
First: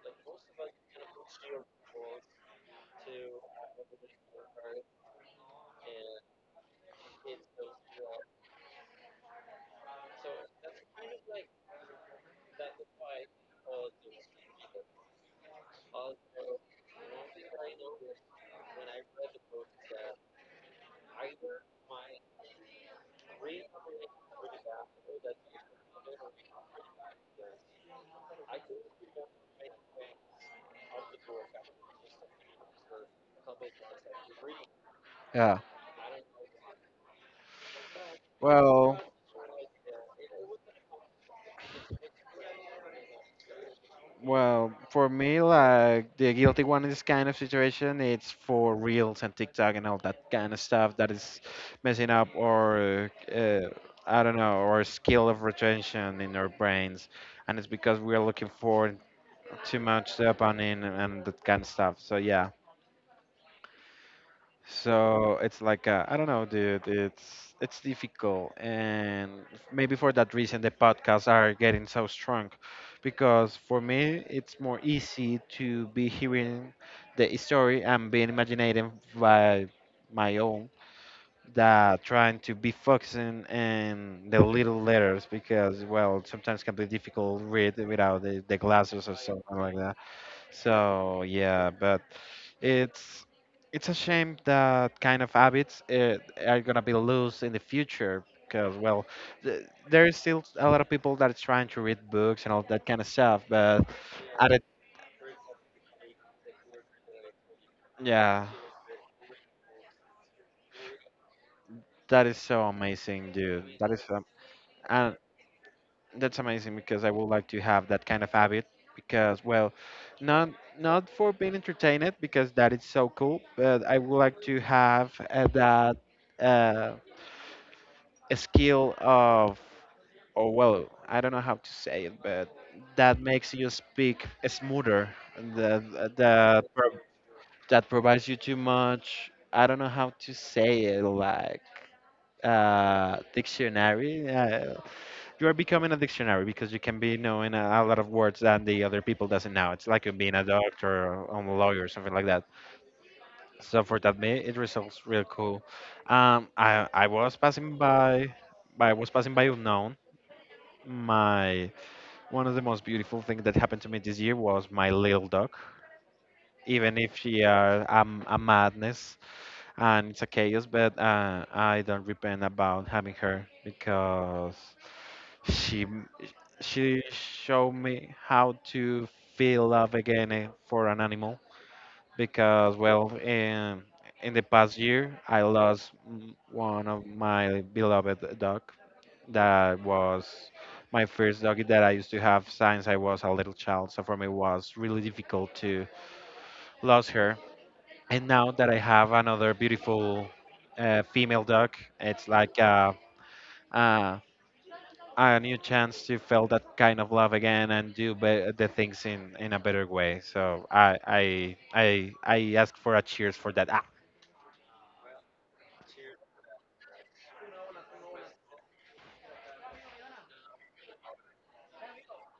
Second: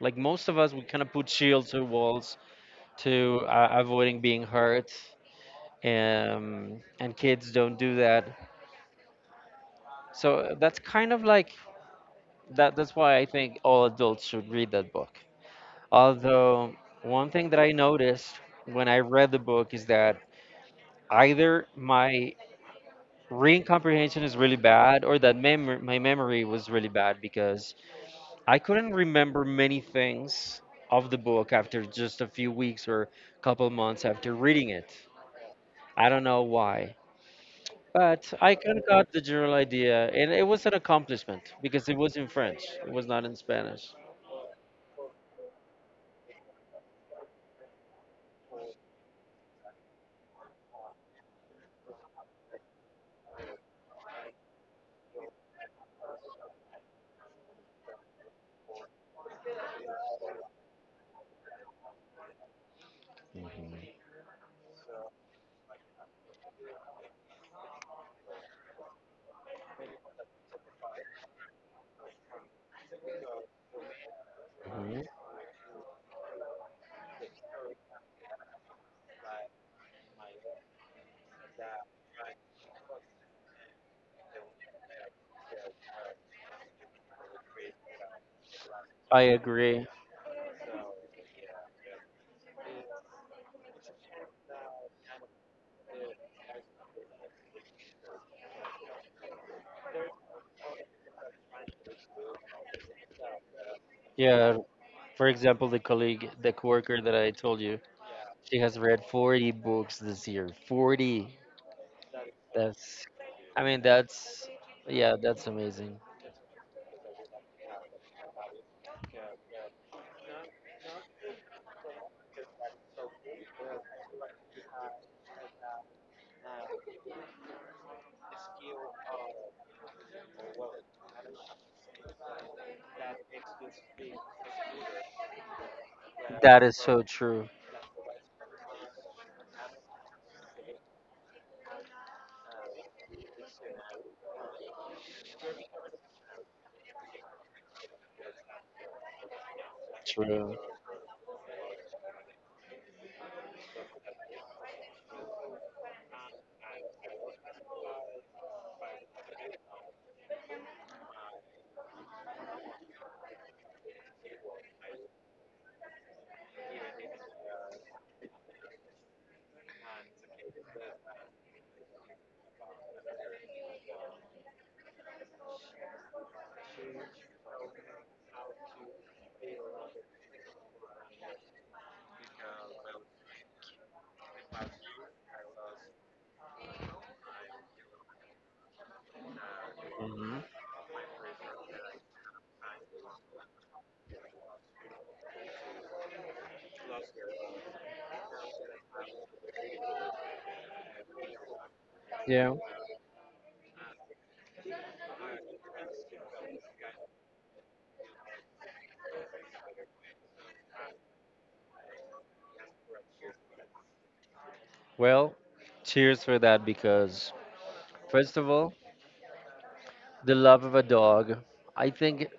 Speaker 2: like most of us, we kind of put shields or walls to avoiding being hurt. And kids don't do that, so that's kind of like that's why I think all adults should read that book. Although, one thing that I noticed when I read the book is that either my reading comprehension is really bad or that my memory was really bad, because I couldn't remember many things of the book after just a few weeks or couple months after reading it.
Speaker 1: yeah.
Speaker 2: I don't know why. But I kind of
Speaker 1: Well.
Speaker 2: got the general idea, and it was an accomplishment because it was in French. It was not in Spanish.
Speaker 1: Well, for me, like the guilty one in this kind of situation, it's for reels and TikTok and all that kind of stuff that is messing up or I don't know, or skill of retention in our brains, and it's because we are looking for too much dopamine and that kind of stuff. So yeah.
Speaker 2: Mhm.
Speaker 1: So it's like I don't know, dude. It's difficult, and maybe for that reason the podcasts are getting so strong, because for me it's more easy to be hearing the story and being imaginative by my own that trying to be focusing in the little letters because well sometimes can be difficult read without the glasses or
Speaker 2: I
Speaker 1: something
Speaker 2: agree.
Speaker 1: like so yeah, but it's it's a shame that kind of habits are gonna be loose in the future because well, th there's still a lot of people that is trying to read books and all that kind of stuff. But at
Speaker 2: Yeah.
Speaker 1: it,
Speaker 2: For example, the colleague, the coworker that I told you,
Speaker 1: yeah,
Speaker 2: she has read 40 books this year. 40.
Speaker 1: that is so
Speaker 2: That's,
Speaker 1: amazing,
Speaker 2: I
Speaker 1: dude.
Speaker 2: mean,
Speaker 1: That is
Speaker 2: that's, yeah,
Speaker 1: and
Speaker 2: that's amazing.
Speaker 1: that's amazing because I would like to have that kind of habit because well, not not for being entertained because that is so cool, but I would like to have that. Uh, skill of or well I don't know how to say it, but that makes you speak smoother that
Speaker 2: That is so true.
Speaker 1: that provides you too much, I don't know how to say it, like dictionary. You are becoming a dictionary because you can be knowing a lot of words that the other people doesn't know. It's like you being a
Speaker 2: True.
Speaker 1: doctor or a lawyer or something like that. So for that me it results real cool. um i i was passing by I was passing by unknown my one of the most beautiful things that happened to me this year was my little dog. Even if she are a madness and it's a chaos, but I don't repent about having her because she m- she showed me how to feel love again, for an animal. Because well, in the past year, I lost one of my beloved dog. That was
Speaker 2: Hmm.
Speaker 1: my first doggy that I used to have since I was a little child. So for me, it was really difficult to lose her. And now that I have another beautiful female dog, it's
Speaker 2: Yeah.
Speaker 1: like uh, a new chance to feel that kind of love again and the things in a better way. So I ask for a cheers for that. Ah,
Speaker 2: Well, cheers for that because, first of all, the love of a dog, I think,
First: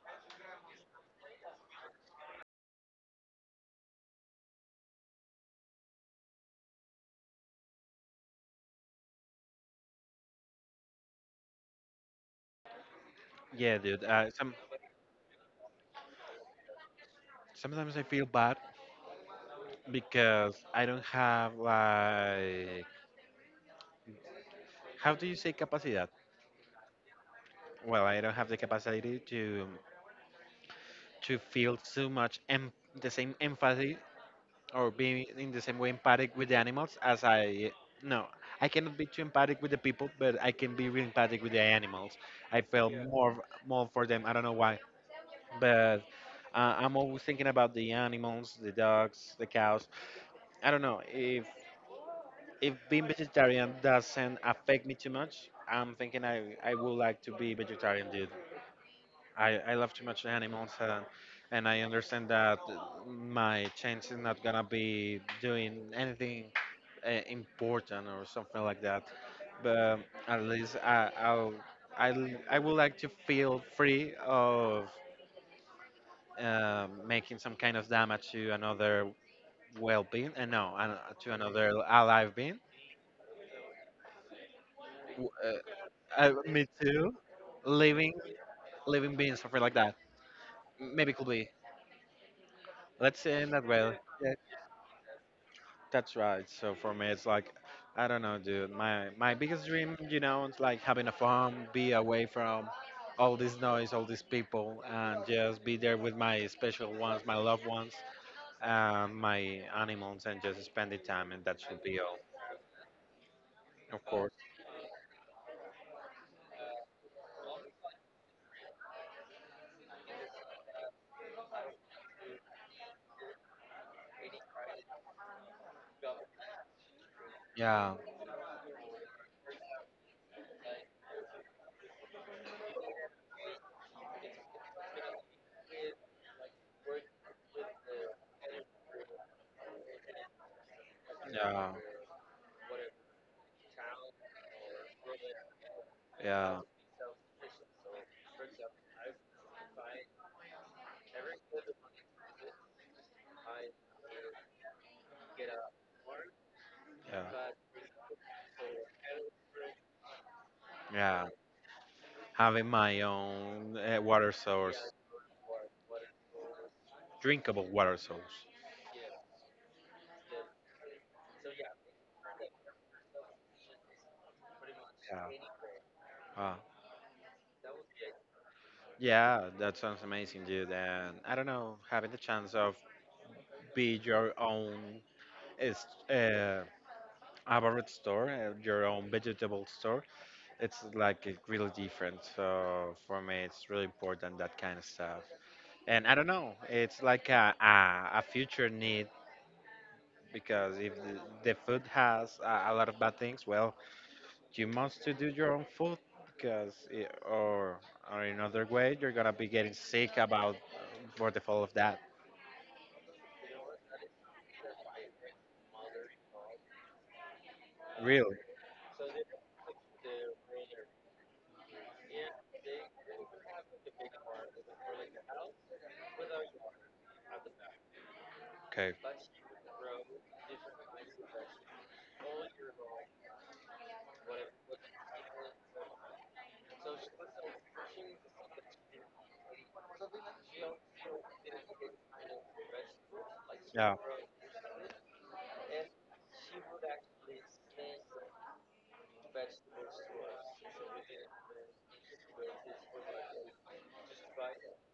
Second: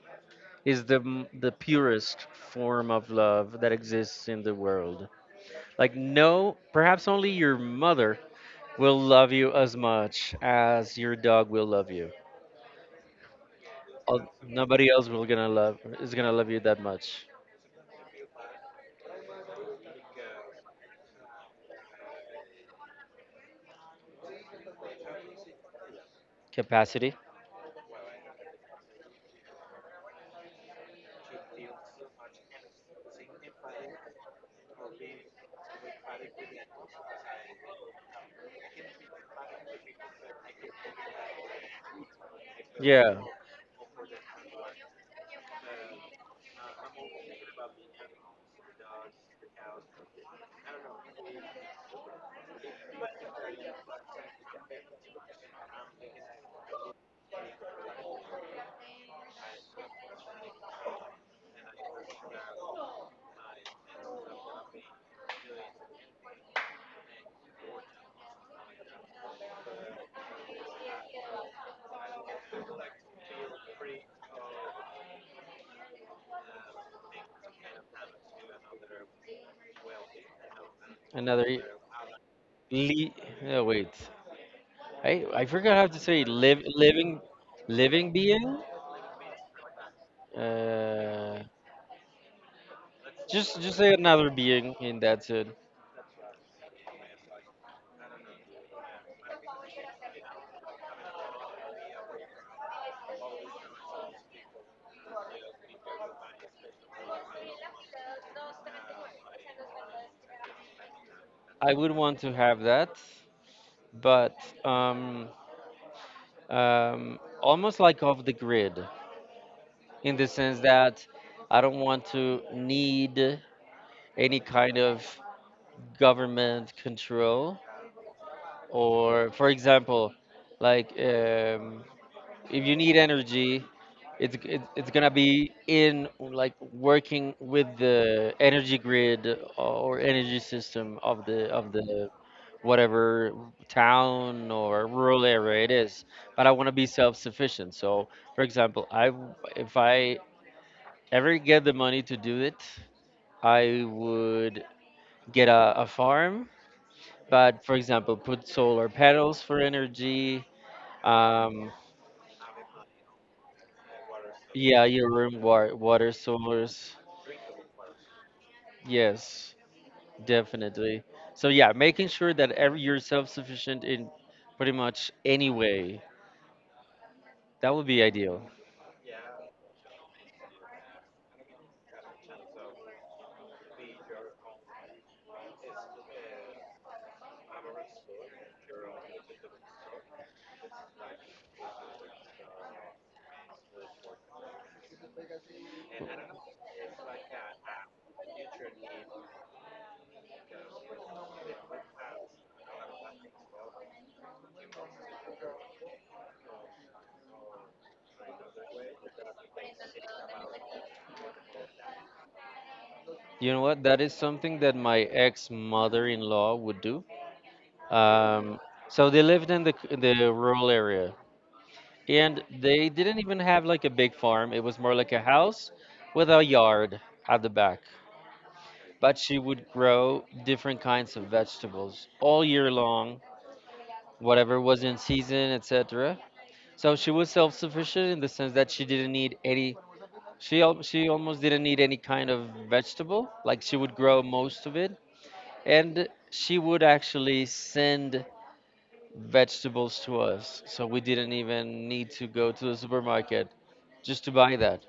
Speaker 2: is the purest form of love that exists in the world. Like, no, perhaps only your mother will love you as much as your dog will love you.
Speaker 1: yeah, dude.
Speaker 2: Nobody else will gonna love is gonna love you that much.
Speaker 1: Sometimes I feel bad because I don't have like how do you say capacidad?
Speaker 2: Capacity.
Speaker 1: Well, I don't have the capacity to feel so much the same empathy or being in the same way empathic with the animals as I no. I cannot be too empathic with the people, but I can be really empathic with the animals. I feel
Speaker 2: Yeah,
Speaker 1: more for them. I don't know why, but I'm always thinking about the animals, the dogs, the cows. I don't know if being vegetarian doesn't affect me too much. I'm thinking I would like to be vegetarian, dude. I love too much animals, and I understand that my chance is not gonna be doing anything important or something like that. But at least I would like to feel free of making some kind of damage to another well-being, and no, to
Speaker 2: another
Speaker 1: another alive being.
Speaker 2: le. Oh, wait, I
Speaker 1: W-
Speaker 2: I forgot how to say live
Speaker 1: Me too.
Speaker 2: living
Speaker 1: Living
Speaker 2: living being.
Speaker 1: Living beings, something like that. Maybe could
Speaker 2: Uh,
Speaker 1: be. Let's say in
Speaker 2: just
Speaker 1: that
Speaker 2: just
Speaker 1: way.
Speaker 2: say another being and that's it.
Speaker 1: That's right. So for me, it's like, I don't know, dude. My biggest dream, you know, it's like having a farm, be away from all this noise, all these people, and just be there with my special ones, my loved ones, and my animals, and just spend the time, and that
Speaker 2: I
Speaker 1: should
Speaker 2: would
Speaker 1: be all.
Speaker 2: want to have that,
Speaker 1: Of course.
Speaker 2: but um almost like off the grid, in the sense that I don't want to need any kind of government control,
Speaker 1: Yeah.
Speaker 2: or, for example, like, if you need energy, it's gonna be in, like, working with the energy grid or energy system of the
Speaker 1: Yeah.
Speaker 2: of the whatever town or rural area it is. But I
Speaker 1: Yeah.
Speaker 2: want to be self-sufficient. So, for example, if I ever get the money to do it, I would get a farm,
Speaker 1: Yeah.
Speaker 2: but, for example, put solar panels for energy.
Speaker 1: Yeah.
Speaker 2: Um,
Speaker 1: Having my own water
Speaker 2: yeah,
Speaker 1: source,
Speaker 2: your room water source.
Speaker 1: drinkable water source.
Speaker 2: Yes, definitely. So yeah, making sure that every, you're self-sufficient in pretty much
Speaker 1: Yeah.
Speaker 2: any way.
Speaker 1: uh,
Speaker 2: That would be ideal.
Speaker 1: Yeah, that sounds amazing, dude. And I don't know, having the chance of be your own is uh, Abarot store, your own vegetable store. It's like it really different. So for me, it's really important that kind of stuff. And I don't know, it's like a future need because if the food has a lot of bad things, well, you must to do your own food because it, or another way, you're gonna be getting sick about for the fall of that.
Speaker 2: You know what? That is something that my ex-mother-in-law would do.
Speaker 1: Really?
Speaker 2: Um, so they lived in the rural area, and they didn't even have like a big farm. It was more like a house with a yard at the back.
Speaker 1: Okay.
Speaker 2: But she would grow different kinds of vegetables all year long, whatever was in season, etc. So she was self-sufficient in the sense that she didn't need any. She almost didn't need any kind of vegetable. Like, she
Speaker 1: Yeah.
Speaker 2: would grow most of it, and she would actually send vegetables to us. So we didn't even need to go to the supermarket just to buy that,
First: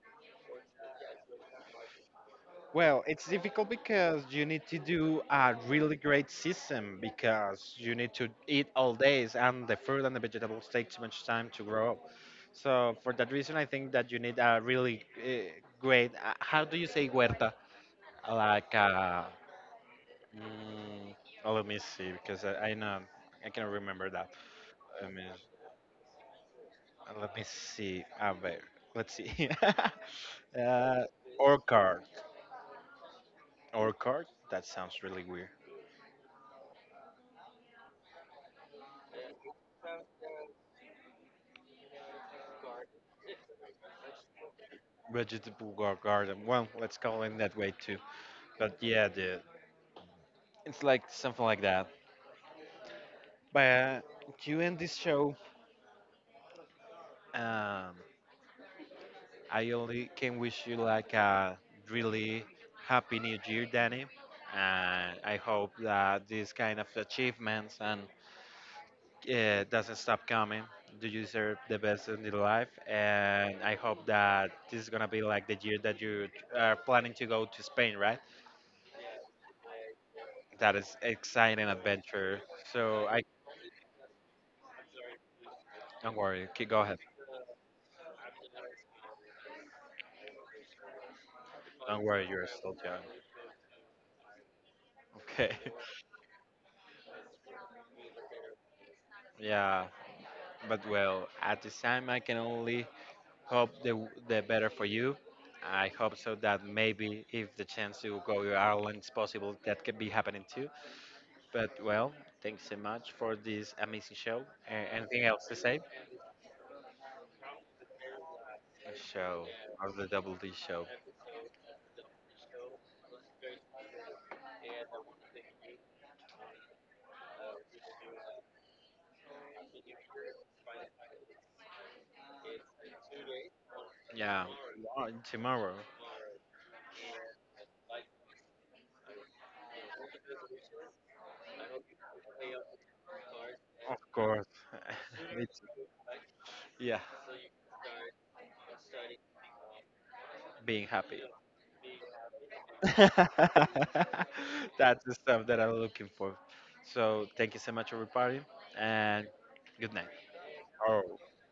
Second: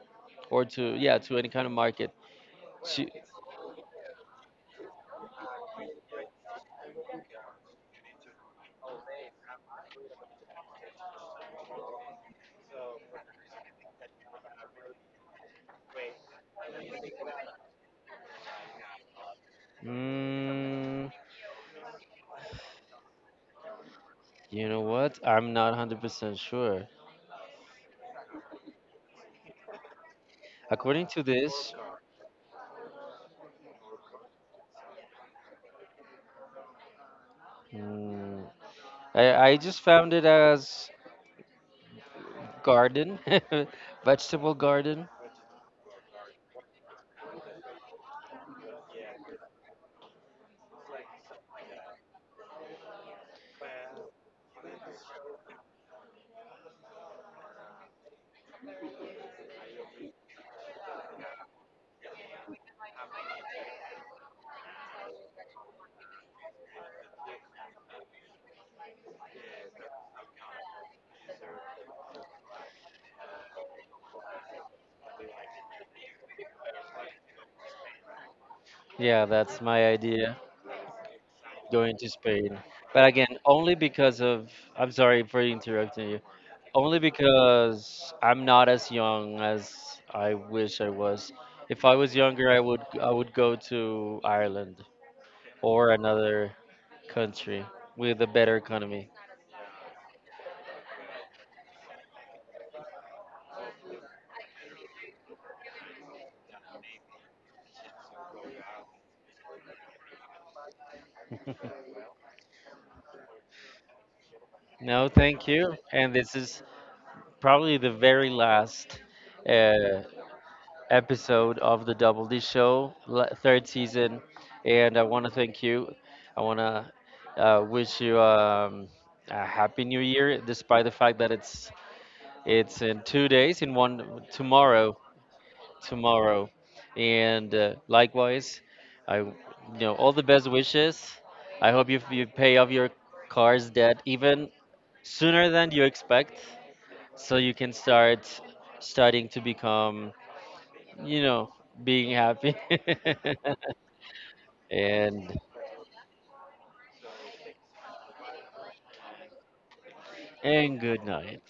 Speaker 2: or to, yeah, to any kind of market.
Speaker 1: Well,
Speaker 2: She.
Speaker 1: it's difficult because you need to do a really great system because you need to eat all days and the fruit and the vegetables take too much time to grow up. So for that reason, I think that you need a really great. How do you say huerta? Like,
Speaker 2: Mm,
Speaker 1: mm, oh, let me see because I know I cannot remember that.
Speaker 2: You know what? I'm not 100% sure.
Speaker 1: Let me see. Ah, wait. Let's see. [LAUGHS] uh,
Speaker 2: According to this,
Speaker 1: orchard. Orchard? That sounds really weird.
Speaker 2: mm, I just found it as garden, [LAUGHS] vegetable garden.
Speaker 1: Garden. Well, let's call it that way too. But yeah, it's like something like that. But to end this show, um, I only can wish you like a really happy new year, Danny. And I hope that these kind of achievements and doesn't stop coming. You deserve the best in your life, and I hope that this is gonna be like the year that you are planning to go to Spain, right?
Speaker 2: Yeah, that's my idea,
Speaker 1: That is exciting
Speaker 2: going to
Speaker 1: adventure.
Speaker 2: Spain. But
Speaker 1: So I
Speaker 2: again, only because of, I'm sorry for interrupting
Speaker 1: don't
Speaker 2: you,
Speaker 1: worry. Keep go ahead.
Speaker 2: only because I'm not as young as I wish I was. If I
Speaker 1: Don't
Speaker 2: was
Speaker 1: worry. You're
Speaker 2: younger, I
Speaker 1: still
Speaker 2: would
Speaker 1: young.
Speaker 2: I would go to Ireland
Speaker 1: Okay. [LAUGHS]
Speaker 2: or another country with a better economy.
Speaker 1: yeah. But well, at this time, I can only hope the better for you. I hope so that maybe if the chance to go to Ireland is possible, that could be happening too. But well, thanks so much for this amazing show.
Speaker 2: No,
Speaker 1: Anything else
Speaker 2: thank
Speaker 1: to
Speaker 2: you.
Speaker 1: say?
Speaker 2: And this is probably the very
Speaker 1: A
Speaker 2: last
Speaker 1: show of
Speaker 2: uh,
Speaker 1: the Double D show.
Speaker 2: episode of the Double D Show, third season. And I want to thank you. I want to wish you a happy new year, despite the fact that it's in 2 days, in one,
Speaker 1: Yeah,
Speaker 2: tomorrow,
Speaker 1: tomorrow, of
Speaker 2: tomorrow. And likewise, I, all the best wishes. I hope you pay off your car's debt
Speaker 1: course.
Speaker 2: even
Speaker 1: [LAUGHS]
Speaker 2: sooner
Speaker 1: it's
Speaker 2: than you expect,
Speaker 1: Yeah.
Speaker 2: so you can starting to become,
Speaker 1: Being happy.
Speaker 2: you know, being happy. [LAUGHS]
Speaker 1: [LAUGHS] That's the
Speaker 2: and
Speaker 1: stuff that I'm looking for. So thank you so much, everybody, and good night.
Speaker 2: and
Speaker 1: Or
Speaker 2: good night.